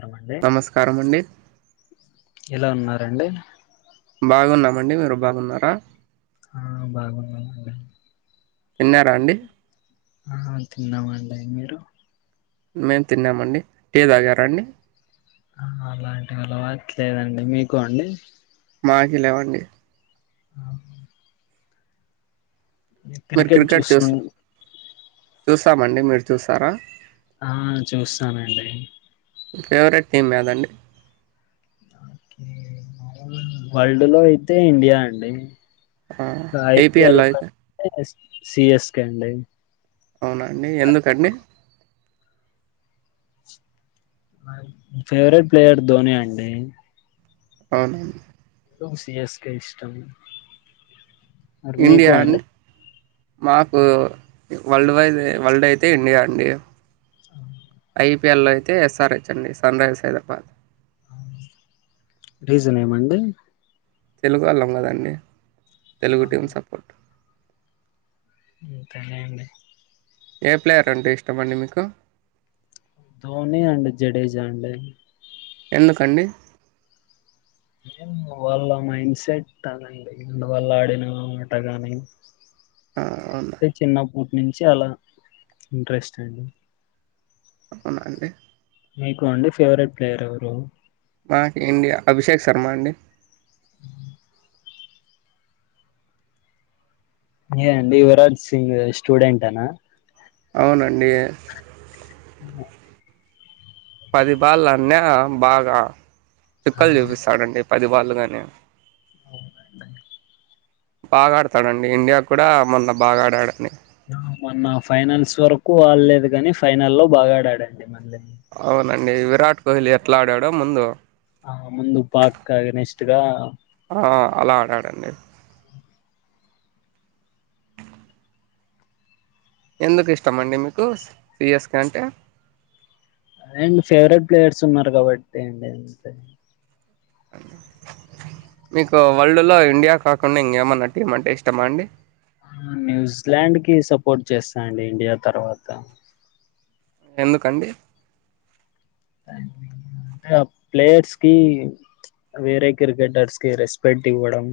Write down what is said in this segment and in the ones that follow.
నమస్కారమండి నమస్కారం అండి ఎలా ఉన్నారండి బాగున్నామండి మీరు బాగున్నారా ఆ బాగున్నాము అండి తిన్నారా అండి ఆ తిన్నామండి మీరు మేం తిన్నామండి టి తాగారా అండి ఆ అలాంటివి అలవాట్లేదండి మీకు అండి మాకి లేవండి ఆ, మీరు క్రికెట్ చూస్తు చూస్ చూస్తామండి మీరు చూస్తారా ఆ చూస్తానండి ఫేవరెట్ టీం ఏదండి వల్డ్ లో అయితే ఇండియా అండి ఆ ఐపిఎల్ ఐపీఎల్లో లొ అయితే ఐతే సిఎస్కే అండి అవునా అండి ఎందుకండి ఫేవరెట్ ప్లేయర్ ధోని అండి అవున సిఎస్కే ఇష్టం మరి మీకు అండి మాకు వల్డ్ వైజ్ వల్డ్ అయితే ఇండియా అండి ఐ ఐఎల్ అయితే ఎస్ఆర్ హెచ్ అండి సన్ రైజ్ హైదరాబాద్ రీజన్ ఏమండి తెలుగోళ్ళం కదండి తెలుగు టీం సపోర్ట్ అంతే లేండి ఏ ప్లేయర్ అంటే ఇష్టమండి మీకు ధోనీ అండి జడేజా అండి ఎందుకండి వాళ్ళ మైండ్ సెట్ కాదండి వాళ్ళ ఆడిన ఆట గానీ ఆ అవున్నా [unintelligible] ఇంట్రెస్ట్ అండి అవునా అండి మీకు అండి ఫేవరెట్ ప్లేయర్ ఎవరు నాక్ ఇండియా అభిషేక్ శర్మ అండి ఏ అండి యువరాజ్ సింగ్ స్టూడెంట్ అన అవునండి హ పది బళ్లు ఆడిన బాగా ఆ చుక్కలు చూపిస్తాడండి పదివాళ్ళు గానే బాగా ఆడతాడండి ఇండియా కూడా మొన్న బాగా ఆడాడని మొన్న ఫైనన్స్ వరకు ఆడలేదు గని ఫైనల్ లో బాగాడాడండి మళ్ళీ అవునండి విరాట్ కోహ్లీ ఎట్లా ఆడాడో ముందు ఆ ముందు పాక్ అగైనెస్ట్ గా ఆ అలా ఆడాడండి ఎందుకు ఇష్టం అండి మీకు స్ సియస్కె అంటే అండ్ ఫేవరెట్ ప్లేయర్స్ ఉన్నారు కాబట్టండి అంతే మీకు వరల్డ్ లో ఇండియా కాకుండా ఇంకేమన్నా టీం అంటే ఇష్టమా అండి న్యూజిలాండ్ కి సపోర్ట్ చేస్తాండి ఇండియా తర్వాత ఎందుకండి హ ప్లేయర్స్ కి వేరే క్రికెటర్స్ కి రెస్పెక్ట్ ఇవ్వడం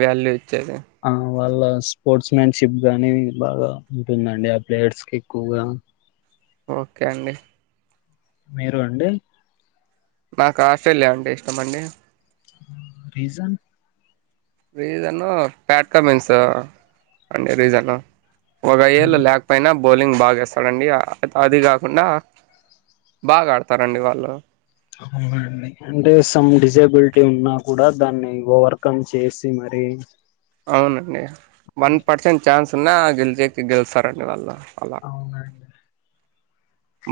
వాల్యూ ఇచ్చేది ఆ వాళ్ళ స్పోర్ట్స్ మ్యాన్షిప్ గాని బాగా ఉంటుందండి ఆ ప్లేయర్స్ కి ఎక్కువగ ఓకే అండి మీరు అండి నాకు ఆస్ట్రేలియా అంటే ఇష్టమండి రీజన్ రీజను ఫ్యాట్కమెన్స్ అండి రీజను ఒక ఏళ్ళు లాకపోయినబ్ బౌలింగ్ బాగేస్తాడండి అది కాకుండా బాగా ఆడతారండి వాళ్ళు ము అవునండి అంటే సమ్ డిసెబిలిటీ ఉన్నా కూడా దాన్ని ఓవర్కమ్ చేసి మరి డి అవునండి వన్ పర్సెంట్ ఛాన్స్ ఉన్నా గెలిచేటి గెలుస్తారండి వాళ్ళు అలా అవునండి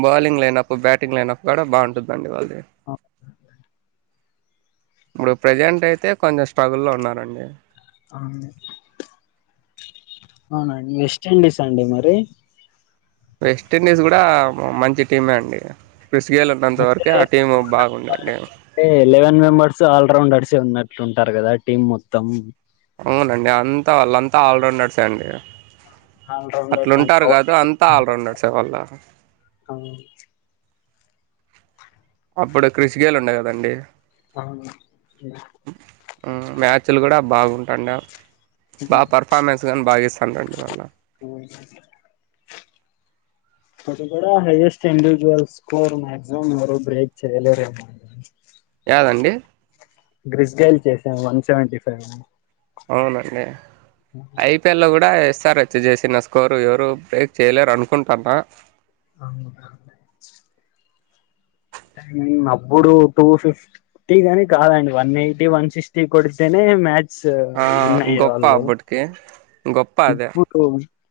బౌలింగ్ లేనప్పుడ్ బ్యాటింగ్ లేనప్పుడు కూడా బాగుంటుందండి వాళ్ అహ్ ఇప్పుడు ప్రెజెంట్ అయితే కొంచెం స్ట్రగ్గల్ లో ఉన్నారండి అవును లే అవునాండి వెస్ట్ ఇండీస్ అండి మరి వెస్ట్ండీస్ కూడా మంచి టీమే అండి సియాలో అంటే ఉన్నంతవరకే ఆ టీం బాగుందండి ర్స్ అల్రౌండర్స్ ఉన్నట్లు ఉంటారు కదా టీమ్ మొత్తం అవునండి అంతా వాళ్ళంతా ఆల్రౌండర్స్ అండి ఆల్రౌండర్స్ అట్లుంటారు కాదు అంతా అండ్ ఆల్రౌండర్స్ సె వాళ్ళు అ అప్పుడు కృషికేళ్లు ఉండేకదండి అవును మ్యాచ్లు కూడా బాగుంటాండి బాగా పర్ఫార్మెన్స్ కానీ బాగా ఇస్తానండి వాళ్ళు మ్ అది కూడా హైయెస్ట్ ఇండివిడ్యుఅల్ స్కోర్ మాక్సిమం ఎవరు బ్రేక్ చేయలేరేమో. అ అండి గ్రిస్ గైల్ చేద్దాము వన్ సేవేంటి ఫైవ్ అని అవునండి ఐపిఎల్ లో కూడా సార్ వచ్చి చేసిన స్కోరు ఎవరు బ్రేక్ చేయలేరు అనుకుంటున్నా అవును అప్పుడు టూ ఫిఫ్టీ గాని కాదండి వన్ ఎయిటీ వన్ సిక్స్టీ కొడితేనే మ్యా సా ఆ నై గొప్ప వాళ్ళు అప్పటికి గొప్ప అదే ఇప్పుడు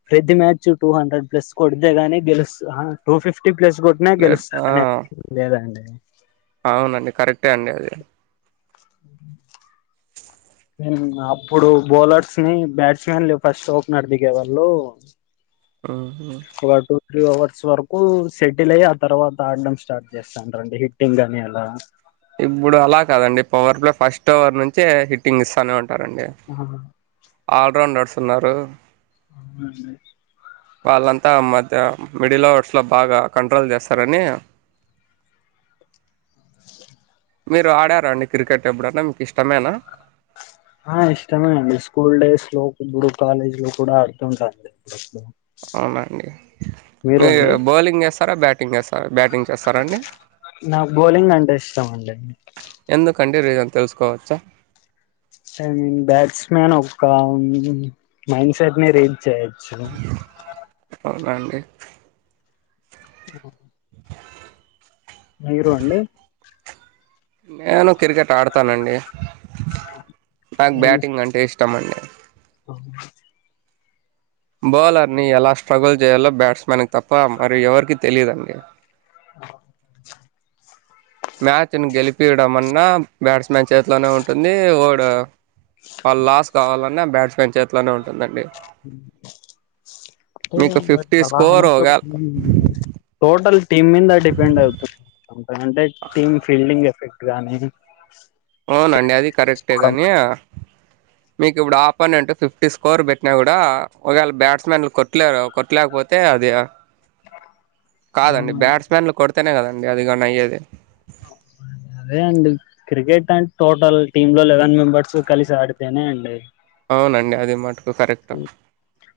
ప్రతి మ్యాచ్ టూ హండ్రెడ్ ప్లస్ కొడితేగాని గెలుస్త ఆ టూ ఫిఫ్టీ ఫిఫ్టీ ప్లేస్ కొట్టిన ప్లేట్ ఆ గెలుస్తా లేదాండి అవునండి కరెక్టే అండి అది. మ్ అప్పుడు బౌలర్స్ ని, బ్యాట్స్ మన్లు ఫస్ట్ ఓపెనర్ దిగేవాళ్ళు. ఆహ త్రీ అవర్స్ వరకు సెటిల్ అయి ఆ తర్వాత ఆడడం స్టార్ట్ చేస్తాను రండి హిట్టింగ్ అని అలా. ఇప్పుడు అలా కాదండి పవర్ ప్లే ఫస్ట్ ఓవర్ నుంచే హిట్టింగ్ ఇస్తానే ఉం రా రండి ఆల్ రౌండర్స్ నడుస్తున్నారు అవునండి వాళ్ళంతా మధ్య మిడిల్ ఓవర్స్లో బాగా కంట్రోల్ చేస్తారని మీరు ఆడారండి క్రికెట్ ఎప్పుడన్నా మీకు ఇష్టమేనా? ఆ ఇష్టమే అండి స్కూల్ డేస్ లో ఇప్పుడు కాలేజ్ లో కూడా ఆడుతుంటానండి. అవునండి మీరు బౌలింగ్ వేస్తారా, బ్యాటింగ్ వేస్తారా? అ బ్యాటింగ్ చేస్తరండి నాకు బౌలింగ్ అంటే ఇష్టం అండి ఎందు కండి రీజన్ తెలుసుకోవచ్చా? ఐ మీన్ బ్యాట్స్ మన్ ఒక మైండ్ సెట్ ని రీడ్ చేయొచ్చు. అవునాండి అవునా మీరు అండి? నేను క్రికెట్ ఆడతానండి. నాకు ఏమి బ్యాటింగ్ అంటే ఇష్టం అండి. ఇష్టం? బౌలర్ ని ఎలా స్ట్రగుల్ చేయాలో బ్యాట్స్మన్ కి తప్ప మరి ఎవరికి తెలిదండి. అవునా మ్యాచ్ ని గెలిపియడం అన్నా బ్యాట్స్ మన్ చేతిలోనే ఉంటుంది. ఓడు వాళ్ళు లాస్ కావాలన్నా బ్యాట్స్మన్ చేతిలోనే ఉంటుందండి. మీకు ఫిఫ్టీ స్కోర్ ఒగా [unintelligible] టోటల్ టీమ్ మీద డిపెండ్ అవుతు అంటే టీమ్ ఫీల్డింగ్ ఎఫెక్ట్ గానీ అవునండి అది కరెక్టే స్కోరం గాని మీకు ఇప్పుడు ఆపన్ అంట ఫిఫ్టీ స్కోర్ పెట్టినా కూడా ఒకవేళ బ్యాట్స్మన్ కొట్టలేరు. కొట్టలేకపోతే అది కాదండి అవునండి బ్యాట్స్మెన్లు కోడి తేనే కదండి అది కానీ అయ్యేది. అమ్మే అదే అండి క్రికెట్ అంటే టోటల్ టీమ్ లో లెవెన్ మెంబెర్స్ కలిసి ఆడితేనే అండి. అవునండి అది మటుకు కరెక్ట్.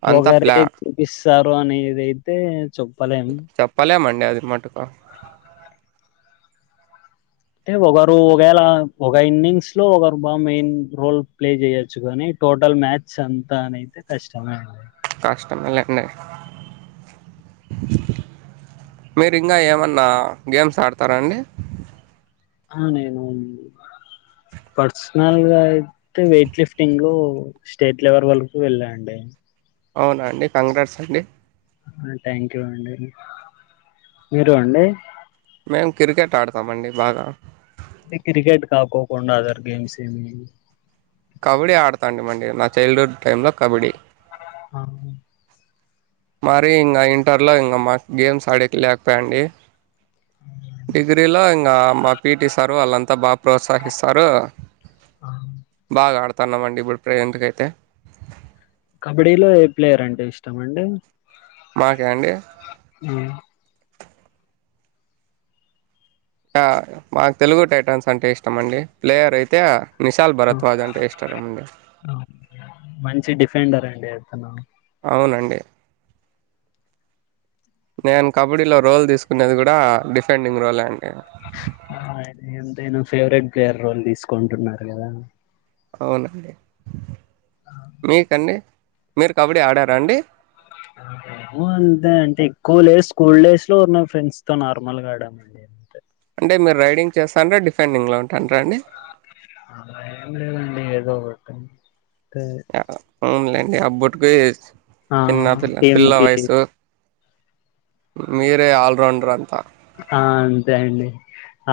అంతా ప్లా ఒకరే ఇస్తారు అనేది ఐతే చెప్పలేం. ఆ అంటే ఒకరు ఒకవేళ ఒక ఇన్నింగ్స్ లో ఒకరు బాగా మెయిన్ రోల్ ప్లే చేయొచ్చు కానీ. టోటల్ మ్యాచ్ అంతా అనైతే కష్టమే ఉ కష్టంలేండి మీరు ఇంకా ఏమన్నా గేమ్స్ ఆడతారాండి ఆ నేను అండి పర్సనల్ గా అయితే వెయిట్ లిఫ్టింగ్ స్టేట్ లెవెల్ వరకు వెళ్ళాండి అవునా అండి కంగ్రాట్స్ అండి. థాంకు యూ అండి మీరు అండి. మేము క్రికెట్ ఆడుతామండి బాగా ఈ క్రికెట్ కాకోకుండా అదర్ గేమ్స్ ఏమి కబడ్డీ ఆడతాండి మండి నా చైల్డ్ హుడ్ టైంలో కబడ్డీ ఆ మరి ఇంగ ఇంటర్లో ఇంగ మాకు గేమ్స్ ఆడేకి లేకపాయండి డిగ్రీలో ఇంగ మా పీటీ సారు వాళ్ళంతా బా ప్రోత్సహిస్తారు ఆ. బాగా ఆడుతున్నామండి ఇప్పుడు ప్రెజెంట్ కి అయితే కబడ్డీలో ఏ ప్లేయర్ అంటే ఇష్టం అండి మాకా అండి అ మాకు తెలుగు టైటన్స్ అంటే ఇష్టం అండి ప్లేయర్ అయితే నిశాల్ ఆ, భరత్ వాజ్ అంటే ఇష్టం అండి ఆ. మంచి డిఫెండర్ అండి అతను అవునండి నేను కబడ్డీలో రోల్ తీసుకునేది కూడా డిఫెండింగ్ రోల్ అం అ ఎంతైనా ఫేవరెట్ ప్లేయర్ రోల్ తీసుకుంటున్నారు కదా అవునండి మీకండి మీరు కబడ్డీ ఆడారా అండి మేము అంతే అంటే ఎక్కువ లే స్కూల్ డేస్ లో ఉన ఫ్రెండ్స్ తో నార్మల్ గా ఆడమండి అంటే మీర రైడింగ్ చేస్తన్రా డిఫెండింగ్లో ఉంటాండ్రా అండి అలా ఎమ్ లేదు అండి ఎదో ఒకటి తే అవునులేండి అబ్బుటికి ఆ చిన్న పిల్ల పిల్ల టీంకి వయసు మీరే అల్ రౌండర్ అంతా ఆ అంతే అండి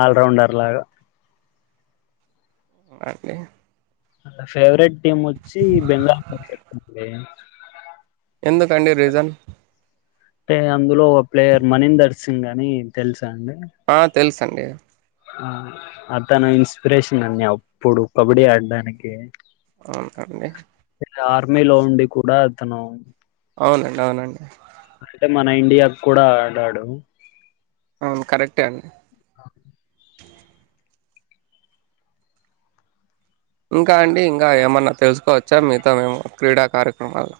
అల్ రౌండర్ లాగా మాకి నా ఫేవరెట్ టీమ్ వచ్చి బెంగాల్ వారియర్స్ అండి ఎందుకు అండి రీసన్ అంటే అందులో ఒక ప్లేయర్ మనీందర్ సింగ్ అని తెలుసా అండి అండి అతను ఇన్స్పిరేషన్ అన్ని అప్పుడు కబడ్డీ ఆడడానికి అవునండి ఆర్మీలో ఉండి కూడా అతను అవునండి అవునండి అంటే మన ఇండియాకు కూడా ఆడాడు అవును కరెక్టే అండి ఇంకా అండి ఇంకా ఏమన్నా తెలుసుకోవచ్చా మీతో మేము క్రీడా కార్యక్రమాలు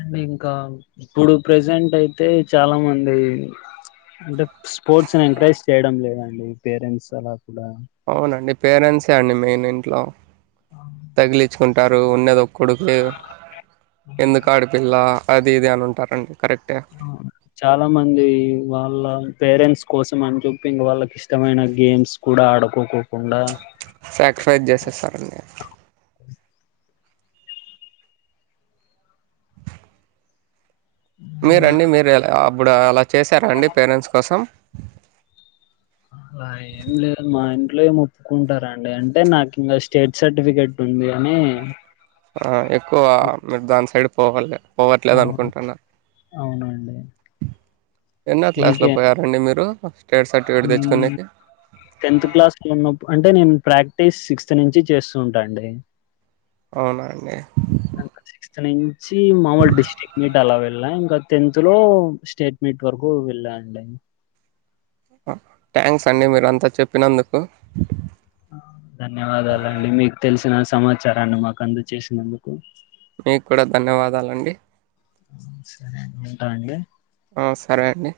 అండి ఇంకా ఇప్పుడు ప్రెజెంట్ అయితే చాలా మంది అంటే స్పోర్ట్స్ ని ఎంకరేజ్ చేయడం లేదండి పేరెంట్స్ అలా కూడా అవునండి పేరెంట్సే అండి మెయిన్ ఇంట్లో తగిలించుకుంటారు ఉన్నది ఒక కొడుకే ఎందుకు ఆడిపిల్ల అది ఇది అని అంటారండి చాలా మంది వాళ్ళ పేరెంట్స్ కోసం అని చెూప్పి ఇంక వాళ్ళకి ఇష్టమైన గేమ్స్ కూడా ఆడుకోకు స్కారిఫైస్ చేసేస్తారండి మీరండి మీర ఎలా అప్పుడు అలా చేసారాండి పేరెంట్స్ కోసం అలా ఏం లేదు మా ఇంట్లో ఏం ఒప్పుకుంటారండి అంటే నాకు ఇంకా స్టేట్ సర్టిఫికెట్ ఉంది అని ఆ ఎక్కువ మీరు దాని సైడ్ పోవాలి పోవట్లేదు అవును అనుకుంటున్నా అవునండి ఎన్న క్లాసులో పోయారండి మీరు స్టేట్ సర్టిఫికేట్ ఉమ్ తెచ్చుకునేకి టెన్త్ క్లాస్ లో ఉన్నపుడు అంటే నేను ప్రాక్టీస్ సిక్స్త్ నుంచి చేస్తుంటి అండి అవునా అండి స్ నుంచి మామూల్ డిస్ట్రిక్ మీద అలా వెళ్ళా ఇంకా టెన్త్ లో స్టేట్ మీట్ వరకు వెళ్ళా అండి థ్యాంక్స్ అండి మీరు అంతా చెప్పినందుకు ధన్యవాదాలండి మీకు తెలిసిన సమాచారాన్ని మాకు అందుచేసినందుకు మీకు కూడా ధన్యవాదాలండి సరే అండి ఉంటా అండి ఆ సరే అండి